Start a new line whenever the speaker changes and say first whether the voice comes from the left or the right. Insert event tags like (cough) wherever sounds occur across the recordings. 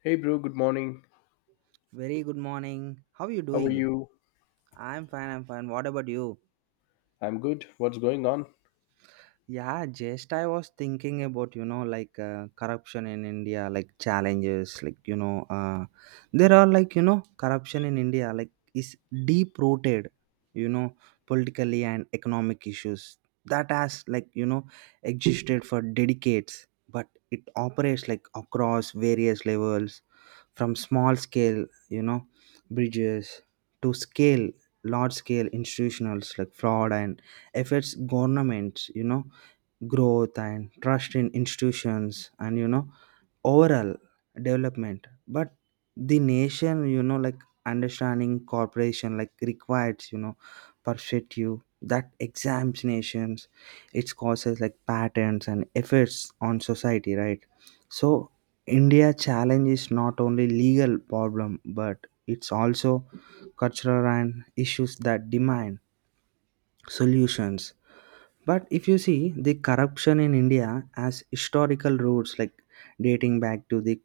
left: Hey, bro, good morning.
right: Very good morning. How are you
left: How are
right: doing?
left: you?
right: I'm fine, I'm fine. What about you?
left: I'm good. What's going on?
right: Yeah, just I was thinking about, you know, like corruption in India, like challenges, there are, like, you know, corruption in India, like, is deep rooted, you know, politically, and economic issues that has, like, you know, existed for decades, but it operates like across various levels, from small scale, you know, bridges to scale, large scale institutionals like fraud, and affects governments, you know, growth and trust in institutions, and you know overall development. But the nation, you know, like understanding corporation, like, requires, you know, perspective that exams nations, its causes like patterns and effects on society, right? So India challenge is not only legal problem, but it's also cultural and issues that demand solutions. But if you see, the corruption in India as historical roots, like, dating back to the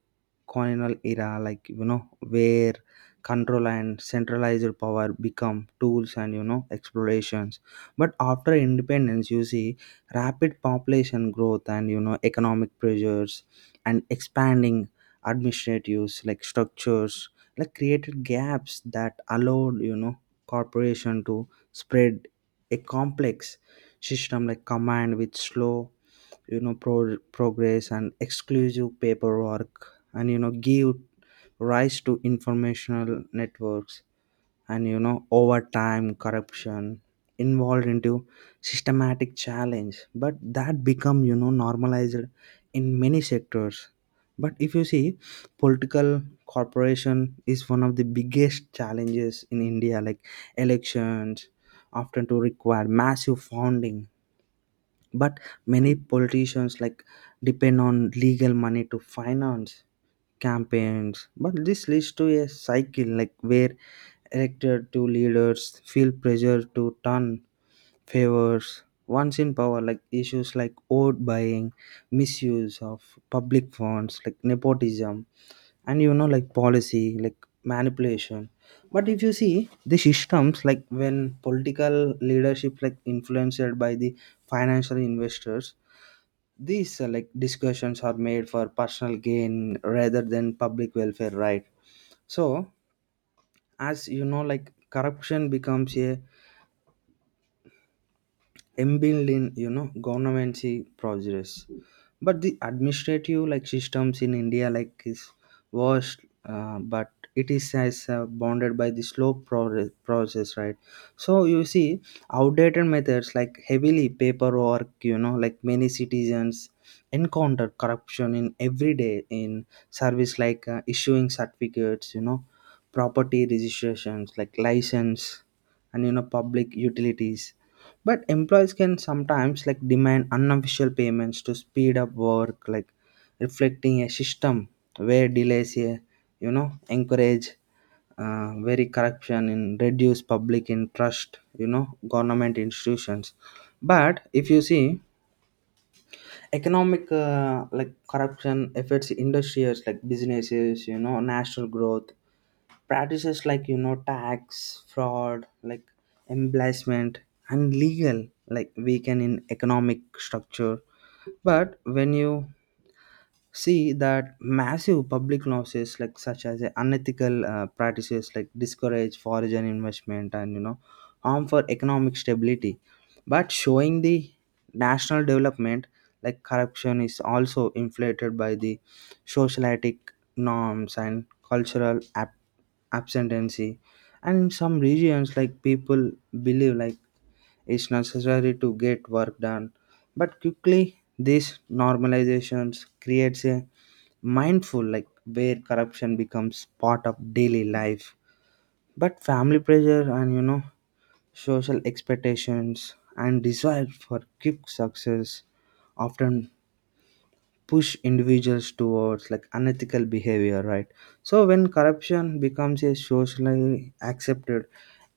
right: colonial era, like, you know, where control and centralized power become tools and you know explorations. But after independence, you see rapid population growth and you know economic pressures and expanding administratives like structures, like, created gaps that allowed, you know, corporation to spread. A complex system like command with slow, you know, progress and exclusive paperwork and you know give rise to informational networks, and you know over time corruption involved into systematic challenge, but that become you know normalized in many sectors. But if you see political corporation is one of the biggest challenges in India, like elections often to require massive funding. But many politicians like depend on legal money to finance campaigns, but this leads to a cycle like where elected to leaders feel pressure to turn favors once in power, like issues like vote buying, misuse of public funds, like nepotism, and you know like policy like manipulation. But if you see the systems like when political leadership like influenced by the financial investors, these like discussions are made for personal gain rather than public welfare, right? So as you know like corruption becomes a inbuilt in you know governmency progress, but the administrative like systems in India like is worst, but it is as bounded by the slow progress, process, right? So you see outdated methods like heavily paperwork, you know, like many citizens encounter corruption in everyday in service, like issuing certificates, you know, property registrations like license and you know public utilities. But employees can sometimes like demand unofficial payments to speed up work, like reflecting a system where delays, you know, encourage very corruption and reduce public interest, you know, government institutions. But if you see economic like corruption affects industries like businesses, you know, national growth practices, like you know tax fraud, like embezzlement and legal like weaken in economic structure. But when you see that massive public losses, like such as a unethical practices, like discourage foreign investment and you know harm for economic stability, but showing the national development, like corruption is also inflated by the socialitic norms and cultural absentee. And in some regions, like people believe like it's necessary to get work done, but quickly these normalizations creates a mindful like where corruption becomes part of daily life. But family pressure and you know social expectations and desire for quick success often push individuals towards like unethical behavior, right? So when corruption becomes a socially accepted,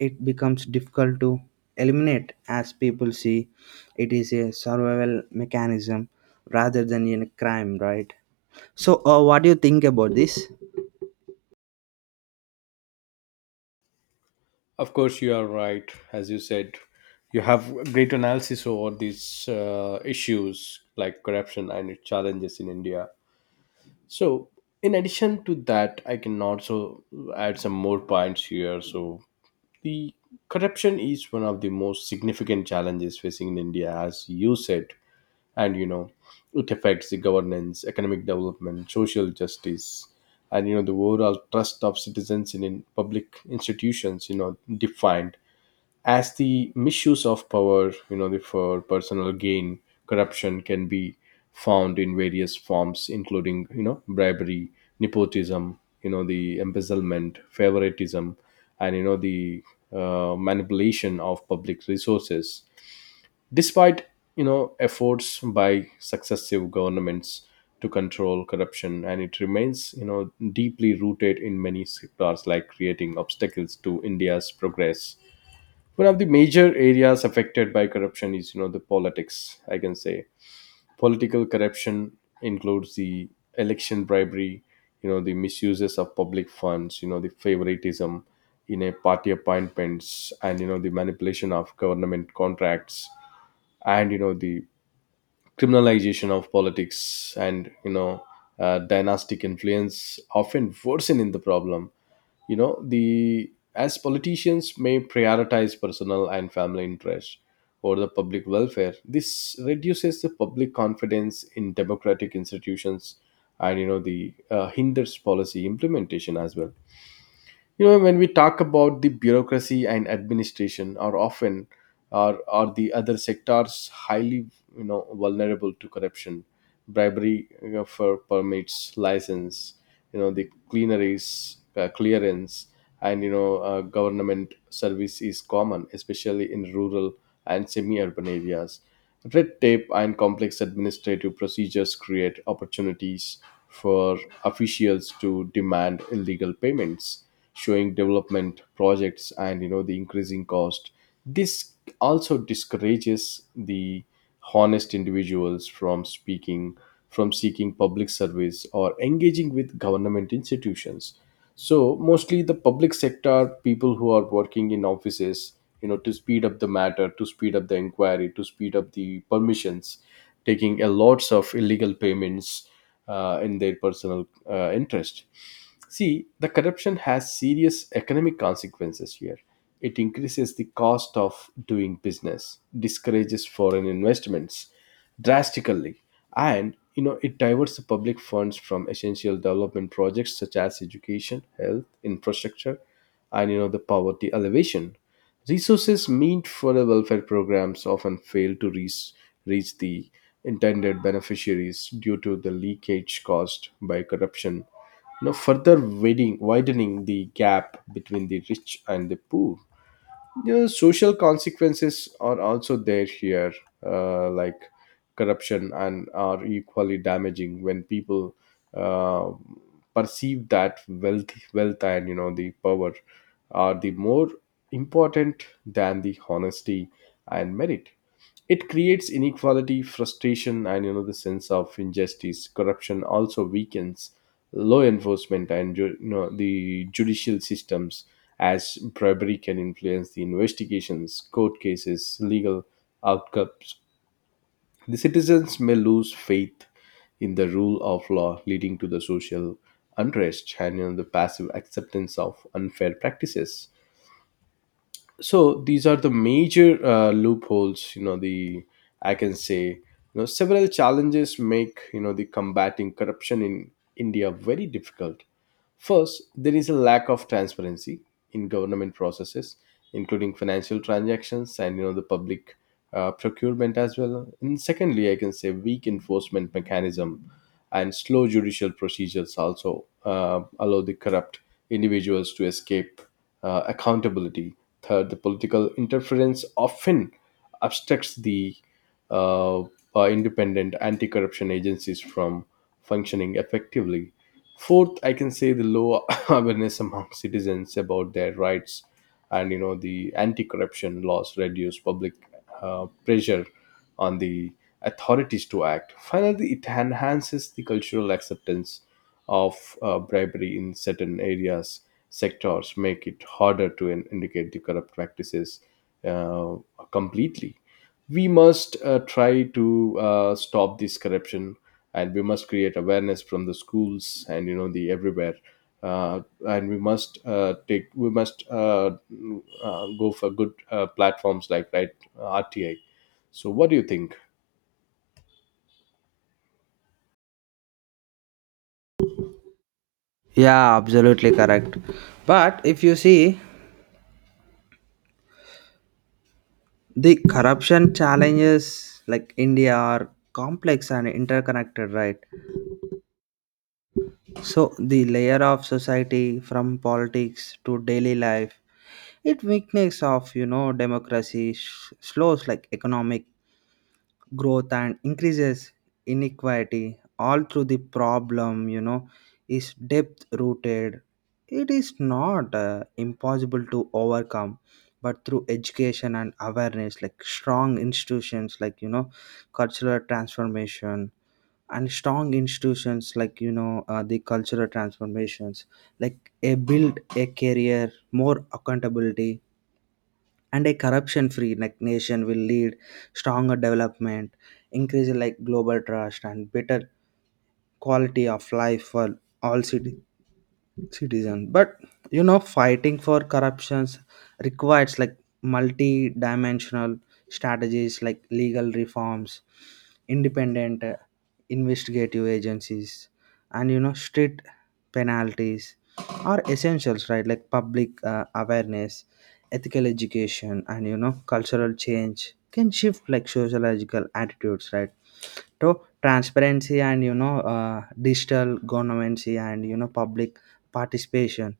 right: it becomes difficult to eliminate as people see it is a survival mechanism rather than in a crime, right? So what do you think about this?
left: Of course, you are right. As you said, you have great analysis over these issues like corruption and its challenges in India. So, in addition to that, I can also add some more points here. So, the corruption is one of the most significant challenges facing in India, as you said. And you know, it affects the governance, economic development, social justice, and you know, the overall trust of citizens in public institutions, you know, defined as the misuse of power, you know, the for personal gain. Corruption can be found in various forms including, you know, bribery, nepotism, you know, the embezzlement, favoritism, and you know, the manipulation of public resources despite, you know, efforts by successive governments to control corruption, and it remains, you know, deeply rooted in many sectors, like creating obstacles to India's progress. One of the major areas affected by corruption is, you know, the politics, I can say. Political corruption includes the election bribery, you know, the misuses of public funds, you know, the favoritism in a party appointments, and you know, the manipulation of government contracts, and you know, the criminalization of politics, and you know, dynastic influence often worsening the problem, you know, the as politicians may prioritize personal and family interests over the public welfare. This reduces the public confidence in democratic institutions, and you know, the hinders policy implementation as well. You know, when we talk about the bureaucracy and administration, are often are the other sectors highly, you know, vulnerable to corruption. Bribery you for permits, license, you know, the cleaneries clearance, and you know, government service is common, especially in rural and semi urban areas. Red tape and complex administrative procedures create opportunities for officials to demand illegal payments, showing development projects, and you know, the increasing cost. This also discourages the honest individuals from speaking, from seeking public service or engaging with government institutions. So mostly the public sector people who are working in offices, you know, to speed up the matter, to speed up the inquiry, to speed up the permissions, taking a lots of illegal payments in their personal interest. See, the corruption has serious economic consequences here. It increases the cost of doing business, discourages foreign investments drastically, and you know, it diverts the public funds from essential development projects such as education, health, infrastructure, and you know, the poverty elevation. Resources meant for the welfare programs often fail to reach the intended beneficiaries due to the leakage caused by corruption, now further widening the gap between the rich and the poor. The social consequences are also there here, like corruption, and are equally damaging when people uh, perceive that wealth and you know, the power are the more important than the honesty and merit. It creates inequality, frustration, and you know, the sense of injustice. Corruption also weakens law enforcement and you know, the judicial systems, as bribery can influence the investigations, court cases, legal outcomes. The citizens may lose faith in the rule of law, leading to the social unrest and you know, the passive acceptance of unfair practices. So these are the major loopholes, you know, the I can say. You know, several challenges make, you know, the combating corruption in India very difficult. First, there is a lack of transparency in government processes, including financial transactions and you know, the public procurement as well. And secondly, I can say weak enforcement mechanism and slow judicial procedures also allow the corrupt individuals to escape accountability. Third, the political interference often obstructs the uh, independent anti-corruption agencies from functioning effectively. Fourth, I can say the low (laughs) awareness among citizens about their rights, and you know, the anti-corruption laws reduce public pressure on the authorities to act. Finally, it enhances the cultural acceptance of bribery in certain areas, sectors, make it harder to indicate the corrupt practices uh, completely. We must try to stop this corruption, and we must create awareness from the schools and you know, the everywhere, uh, and we must go for good platforms like, right, RTI. So what do you think?
right: Yeah, absolutely correct. But if you see the corruption challenges like India are complex and interconnected, right? So the layer of society from politics to daily life, it weakness of you know democracy slows like economic growth and increases inequality all through the problem, you know, is depth rooted. It is not impossible to overcome, but through education and awareness, like strong institutions, like you know cultural transformation, and strong institutions, like you know the cultural transformations, like a build a career more accountability, and a corruption free like nation will lead stronger development, increase like global trust and better quality of life for all citizens citizen But you know fighting for corruptions requires like multi-dimensional strategies, like legal reforms, independent investigative agencies, and you know strict penalties are essentials, right? Like public awareness, ethical education, and you know cultural change can shift like sociological attitudes, right? So transparency and you know digital governance and you know public participation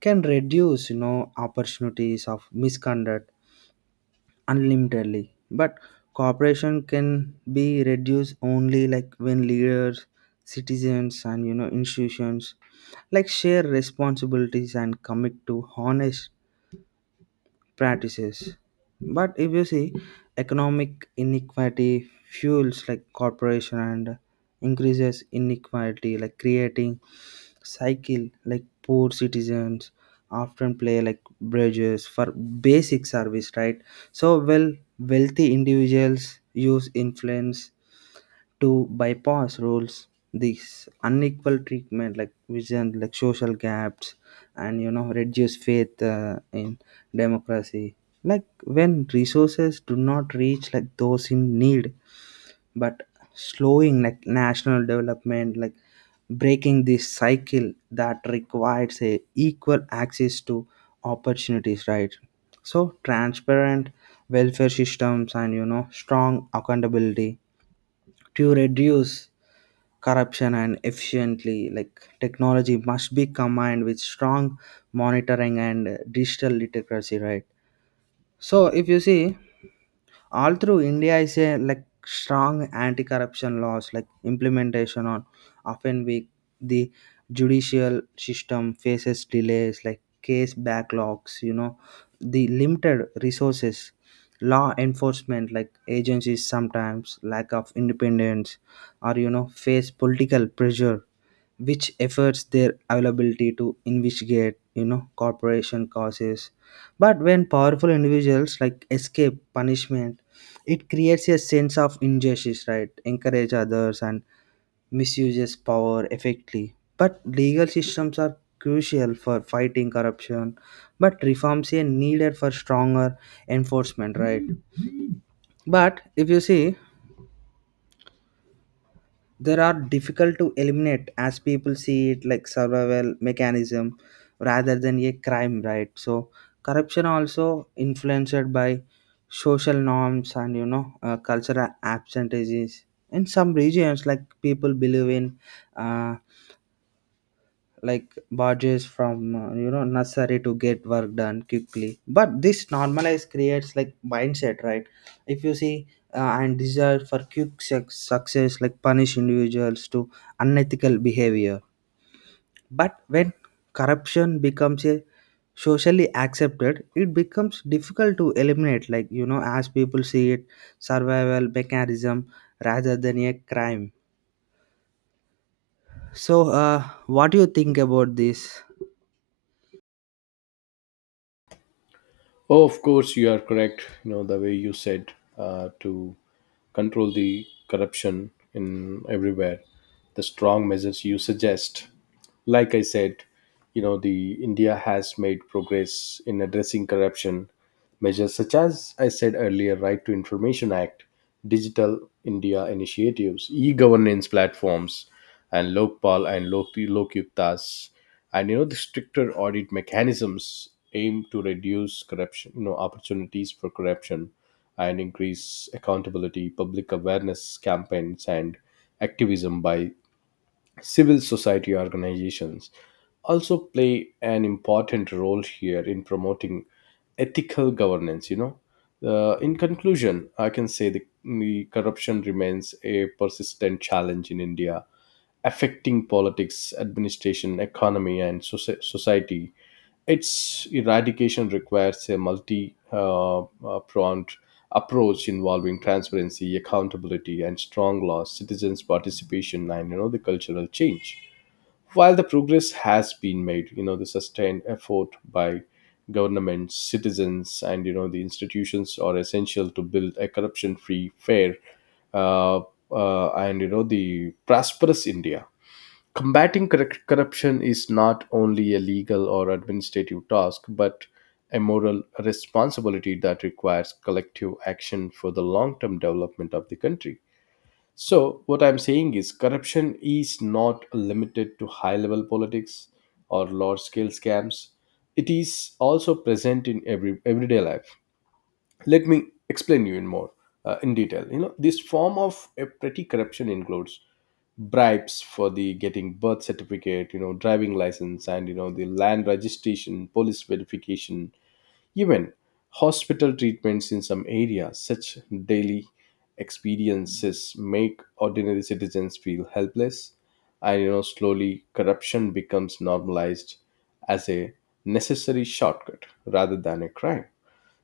right: can reduce you know opportunities of misconduct unlimitedly. But cooperation can be reduced only like when leaders, citizens, and you know institutions like share responsibilities and commit to honest practices. But if you see economic inequality fuels like corporation and increases inequality, like creating cycle like poor citizens often play like bridges for basic service, right? So well, wealthy individuals use influence to bypass rules. This unequal treatment like vision like social gaps and you know reduce faith in democracy, like when resources do not reach like those in need, but slowing like national development, like breaking this cycle that requires a equal access to opportunities, right? So transparent welfare systems and you know strong accountability to reduce corruption and efficiently like technology must be combined with strong monitoring and digital literacy, right? So if you see all through India is a like strong anti-corruption laws like implementation on often weak, the judicial system faces delays, like case backlogs, you know, the limited resources. Law enforcement like agencies sometimes lack of independence or you know face political pressure, which efforts their availability to investigate you know corporation causes. But when powerful individuals like escape punishment, it creates a sense of injustice, right, encourage others and misuses power effectively. But legal systems are crucial for fighting corruption, but reforms are needed for stronger enforcement, right? But if you see there are difficult to eliminate as people see it like survival mechanism rather than a crime, right? So corruption also influenced by social norms and you know cultural absentees. In some regions, like people believe in, uh, like barges from, you know, nursery to get work done quickly, but this normalise creates like mindset, right? If you see, and desire for quick success like punish individuals to unethical behavior. But when corruption becomes a socially accepted, it becomes difficult to eliminate, like you know as people see it survival mechanism rather than a crime. So what do you think about this?
left: Oh, of course you are correct. You know, the way you said to control the corruption in everywhere, the strong measures you suggest, like I said, you know, the India has made progress in addressing corruption. Measures such as I said earlier, Right to Information Act, Digital India initiatives, e-governance platforms, and Lokpal and Lokyuktas, and you know, the stricter audit mechanisms aim to reduce corruption, you know, opportunities for corruption and increase accountability. Public awareness campaigns and activism by civil society organizations also play an important role here in promoting ethical governance, you know, in conclusion, I can say the corruption remains a persistent challenge in India, affecting politics, administration, economy, and society. Its eradication requires a multi, pronged approach involving transparency, accountability, and strong laws, citizens' participation, and you know, the cultural change. While the progress has been made, you know, the sustained effort by governments, citizens, and you know, the institutions are essential to build a corruption-free, fair, uh, and you know, the prosperous India. Combating corruption is not only a legal or administrative task, but a moral responsibility that requires collective action for the long term development of the country. So, what I'm saying is, corruption is not limited to high level politics or large scale scams, it is also present in everyday life. Let me explain you in more, in detail. You know, this form of a petty corruption includes bribes for the getting birth certificate, you know, driving license, and you know, the land registration, police verification, even hospital treatments in some areas. Such daily experiences make ordinary citizens feel helpless, and you know, slowly corruption becomes normalized as a necessary shortcut rather than a crime.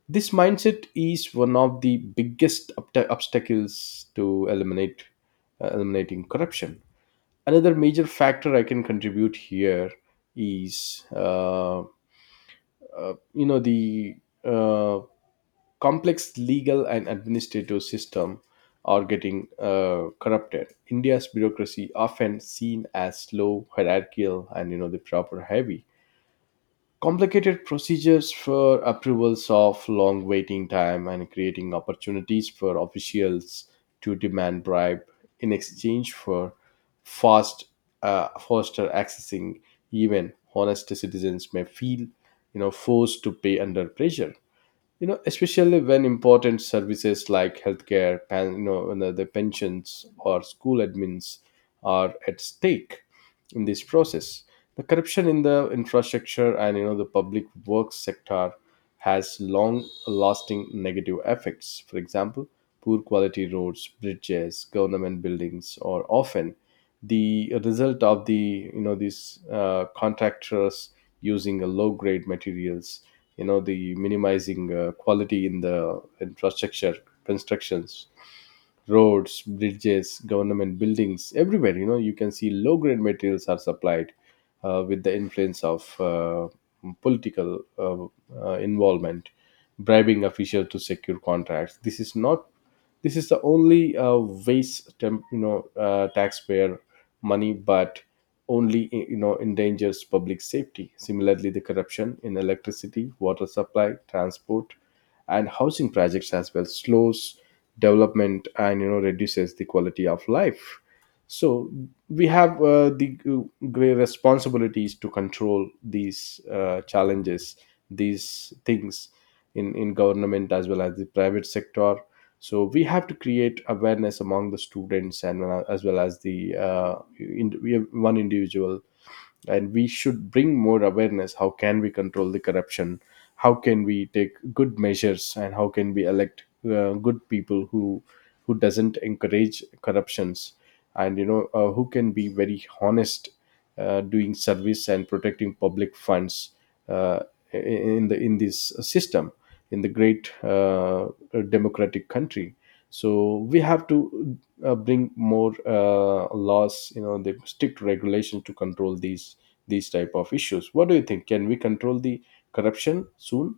left: This mindset is one of the biggest obstacles to eliminate eliminating corruption. Another major factor I can contribute here is, you know, the uh, complex legal and administrative system are getting corrupted. India's bureaucracy, often seen as slow, hierarchical, and you know, the proper heavy complicated procedures for approvals of long waiting time and creating opportunities for officials to demand bribe in exchange for fast faster accessing. Even honest citizens may feel, you know, forced to pay under pressure, you know, especially when important services like healthcare and you know, the pensions or school admins are at stake. In this process, the corruption in the infrastructure and you know, the public works sector has long lasting negative effects. For example, poor quality roads, bridges, government buildings are often the result of the, you know, these contractors using a low grade materials, you know, the minimizing quality in the infrastructure constructions. Roads, bridges, government buildings everywhere, you know, you can see low grade materials are supplied with the influence of political involvement, bribing officials to secure contracts. This is not This is the only, waste temp, you know, taxpayer money, but only, you know, endangers public safety. Similarly, the corruption in electricity, water supply, transport, and housing projects as well slows development and you know, reduces the quality of life. So we have, the great responsibilities to control these challenges, these things, in government as well as the private sector. So we have to create awareness among the students and, as well as the, in, we have one individual, and we should bring more awareness: how can we control the corruption, how can we take good measures, and how can we elect good people who doesn't encourage corruptions, and you know, who can be very honest, doing service and protecting public funds, uh, in the in this system, in the great, democratic country. So we have to, bring more laws, you know, they stick to regulation to control these type of issues. What do you think, can we control the corruption soon?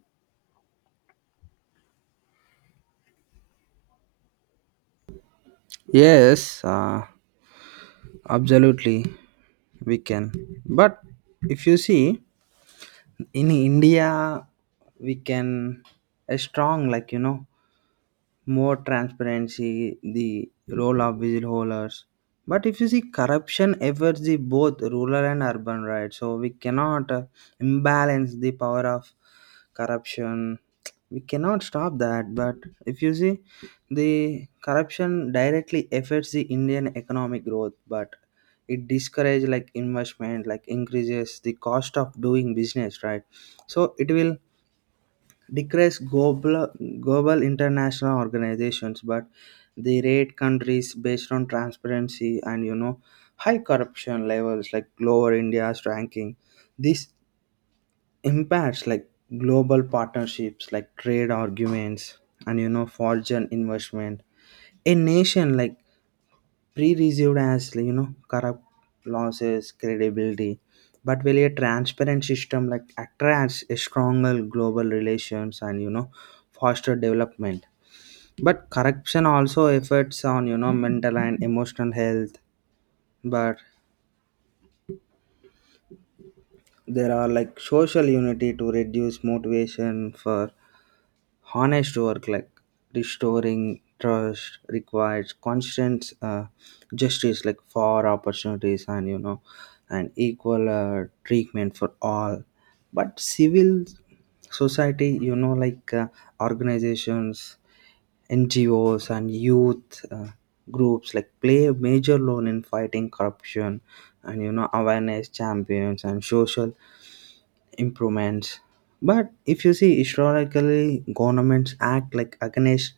right: Yes, absolutely, we can. But if you see in India, we can a strong like you know more transparency, the role of whistleblowers. But if you see, corruption affects the both rural and urban, right? So we cannot imbalance the power of corruption. We cannot stop that. But if you see, the corruption directly affects the Indian economic growth, but it discourages like investment, like increases the cost of doing business, right? So it will decrease global international organizations, but they rate countries based on transparency and you know high corruption levels like lower India's ranking. This impacts like global partnerships like trade arguments and you know foreign investment. A nation like pre-received as, like, you know, corrupt losses credibility, but really a transparent system like attracts a stronger global relations and you know foster development. But corruption also affects on you know mental and emotional health, but there are like social unity to reduce motivation for honest work, like restoring trust requires constant justice, like for opportunities and you know and equal treatment for all. But civil society, you know, like organizations, NGOs, and youth groups like play a major role in fighting corruption and you know awareness champions and social improvements. But if you see historically, governments act like against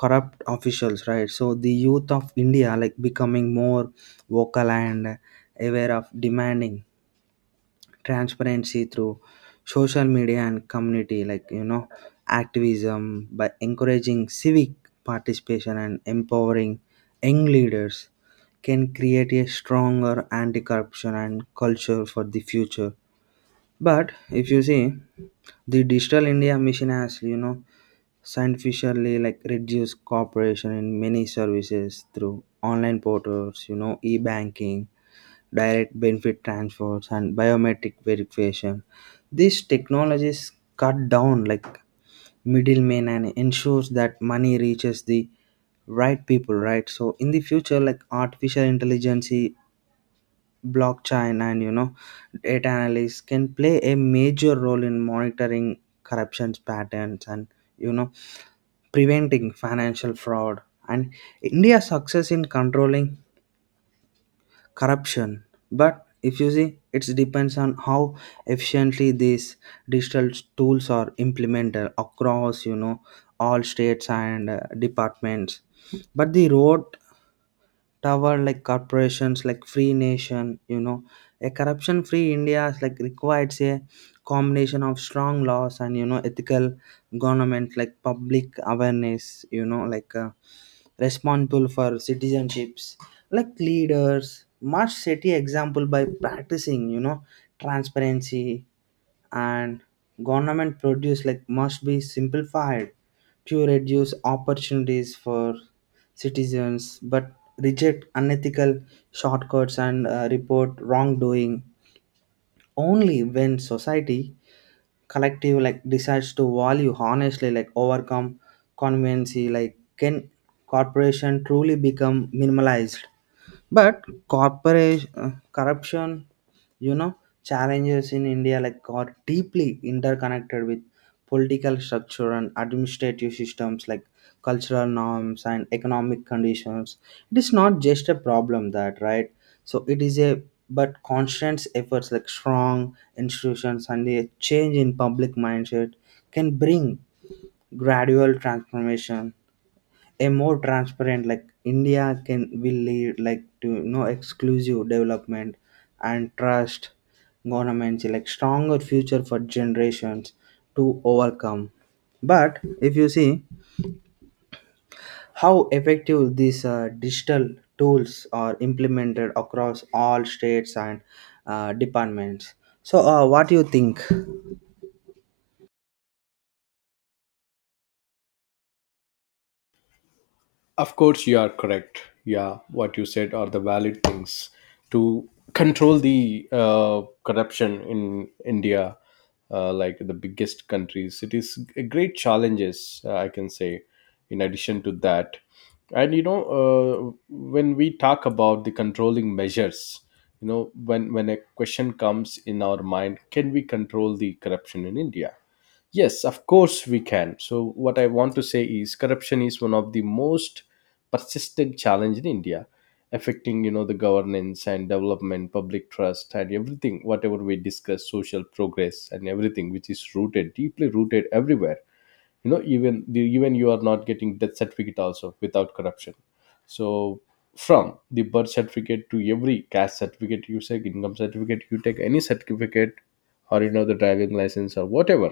right: corrupt officials, right? So the youth of India like becoming more vocal and aware of demanding transparency through social media and community, like you know, activism, by encouraging civic participation and empowering young leaders, can create a stronger anti-corruption and culture for the future. But if you see the Digital India Mission has, you know, scientifically like reduced cooperation in many services through online portals, you know, e-banking, direct benefit transfers, and biometric verification. These technologies cut down like middlemen and ensures that money reaches the right people, right? So in the future, like artificial intelligence, blockchain, and you know data analysts can play a major role in monitoring corruptions patterns and you know preventing financial fraud and India's success in controlling corruption. But if you see it depends on how efficiently these digital tools are implemented across you know all states and departments. But the road tower like corporations like free nation, you know, a corruption free India is like requires a combination of strong laws and you know ethical government, like public awareness, you know, like responsible for citizenships, like leaders must set a example by practicing you know transparency. And government produce like must be simplified to reduce opportunities for citizens, but reject unethical shortcuts and report wrongdoing only when society collective like decides to value honestly like overcome conveniency like can corporation truly become minimalized. But corporation corruption you know, challenges in India like are deeply interconnected with political structure and administrative systems, like cultural norms and economic conditions. It is not just a problem that right? So it is a, but constant efforts like strong institutions and a change in public mindset can bring gradual transformation. A more transparent like India can will lead like to you know exclusive development and trust governments like stronger future for generations to overcome. But if you see how effective these digital tools are implemented across all states and departments. So what do you think?
left: Of course, you are correct. Yeah, what you said are the valid things to control the corruption in India, like the biggest countries. It is a great challenges, I can say. In addition to that, and you know, when we talk about the controlling measures, you know, when a question comes in our mind, can we control the corruption in India? Yes, of course we can. So, what I want to say is corruption is one of the most persistent challenge in India, affecting, you know, the governance and development, public trust, and everything. Whatever we discuss, social progress and everything, which is rooted deeply rooted everywhere. Even you are not getting death certificate also without corruption. So from the birth certificate to every caste certificate you take, income certificate you take, any certificate or the driving license or whatever,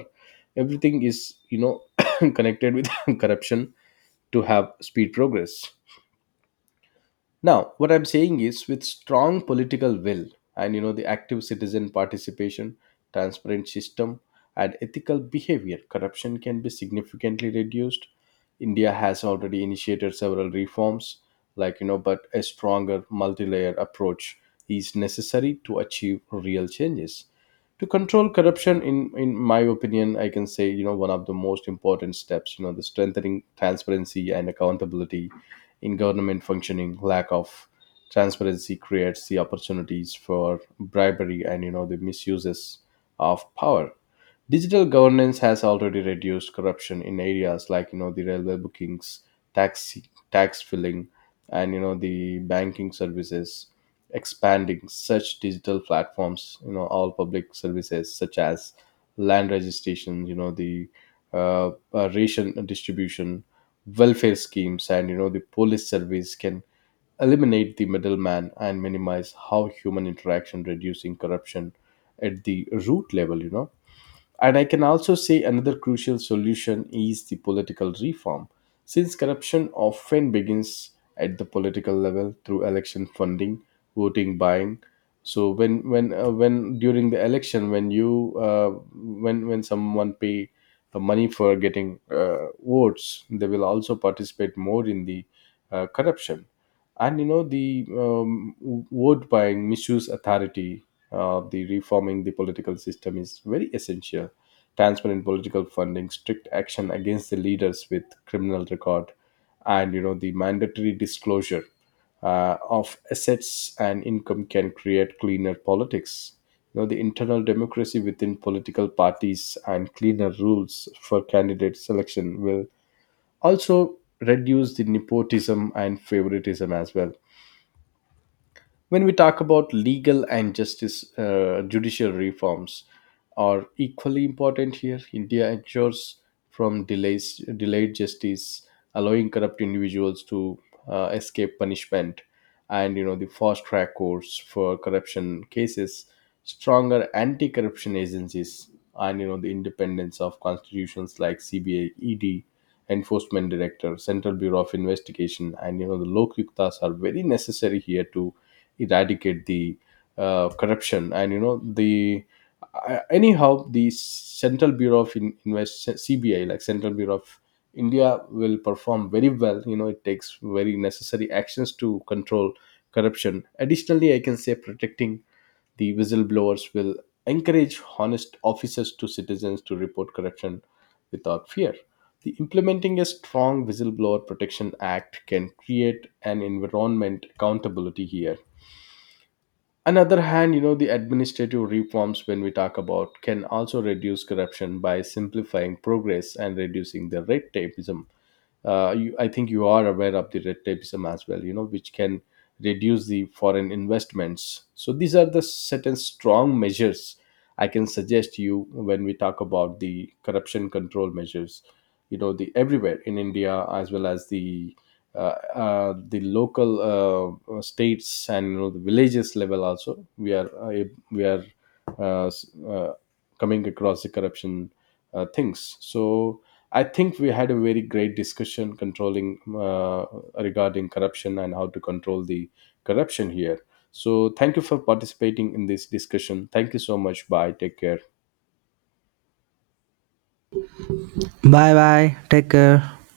left: everything is (coughs) connected with (laughs) (coughs) corruption, to have speed progress. Now, what I'm saying is with strong political will and the active citizen participation, transparent system, and ethical behavior, corruption can be significantly reduced. India has already initiated several reforms, but a stronger multi-layer approach is necessary to achieve real changes. To control corruption, in my opinion, I can say, one of the most important steps, the strengthening transparency and accountability in government functioning. Lack of transparency creates the opportunities for bribery and the misuses of power. Digital governance has already reduced corruption in areas like the railway bookings, tax tax filling, and the banking services. Expanding such digital platforms, all public services such as land registration, you know the ration distribution, welfare schemes, and the police service, can eliminate the middleman and minimize how human interaction, reducing corruption at the root level. And I can also say, another crucial solution is the political reform. Since corruption often begins at the political level through election funding, voting buying. So when during the election, when you when someone pay the money for getting votes, they will also participate more in the corruption and vote buying, misuse authority. The reforming the political system is very essential. Transparent political funding, strict action against the leaders with criminal record, and the mandatory disclosure of assets and income can create cleaner politics. The internal democracy within political parties and cleaner rules for candidate selection will also reduce the nepotism and favoritism as well. When we talk about legal and justice judicial reforms, are equally important here. India ensures from delays delayed justice, allowing corrupt individuals to escape punishment, and the fast track courts for corruption cases, stronger anti corruption agencies, and the independence of constitutions like CBA, ED, Enforcement Director, Central Bureau of Investigation, and the Lok Yuktas are very necessary here to eradicate the corruption. And you know the anyhow, the central bureau of In- invest CBI, like Central Bureau of India, will perform very well. It takes very necessary actions to control corruption. Additionally, I can say, protecting the whistleblowers will encourage honest officers to citizens to report corruption without fear. The implementing a strong whistleblower protection act can create an environment accountability here. Another hand, the administrative reforms, when we talk about, can also reduce corruption by simplifying progress and reducing the red tapeism. I think you are aware of the red tapeism as well, which can reduce the foreign investments. So these are the certain strong measures I can suggest you when we talk about the corruption control measures. You know the Everywhere in India as well as the local states and the villages level, also we are uh, s- uh, coming across the corruption things. So I think we had a very great discussion, controlling regarding corruption and how to control the corruption here. So thank you for participating in this discussion. Thank you so much. Bye, take care.
right: Bye bye, take care.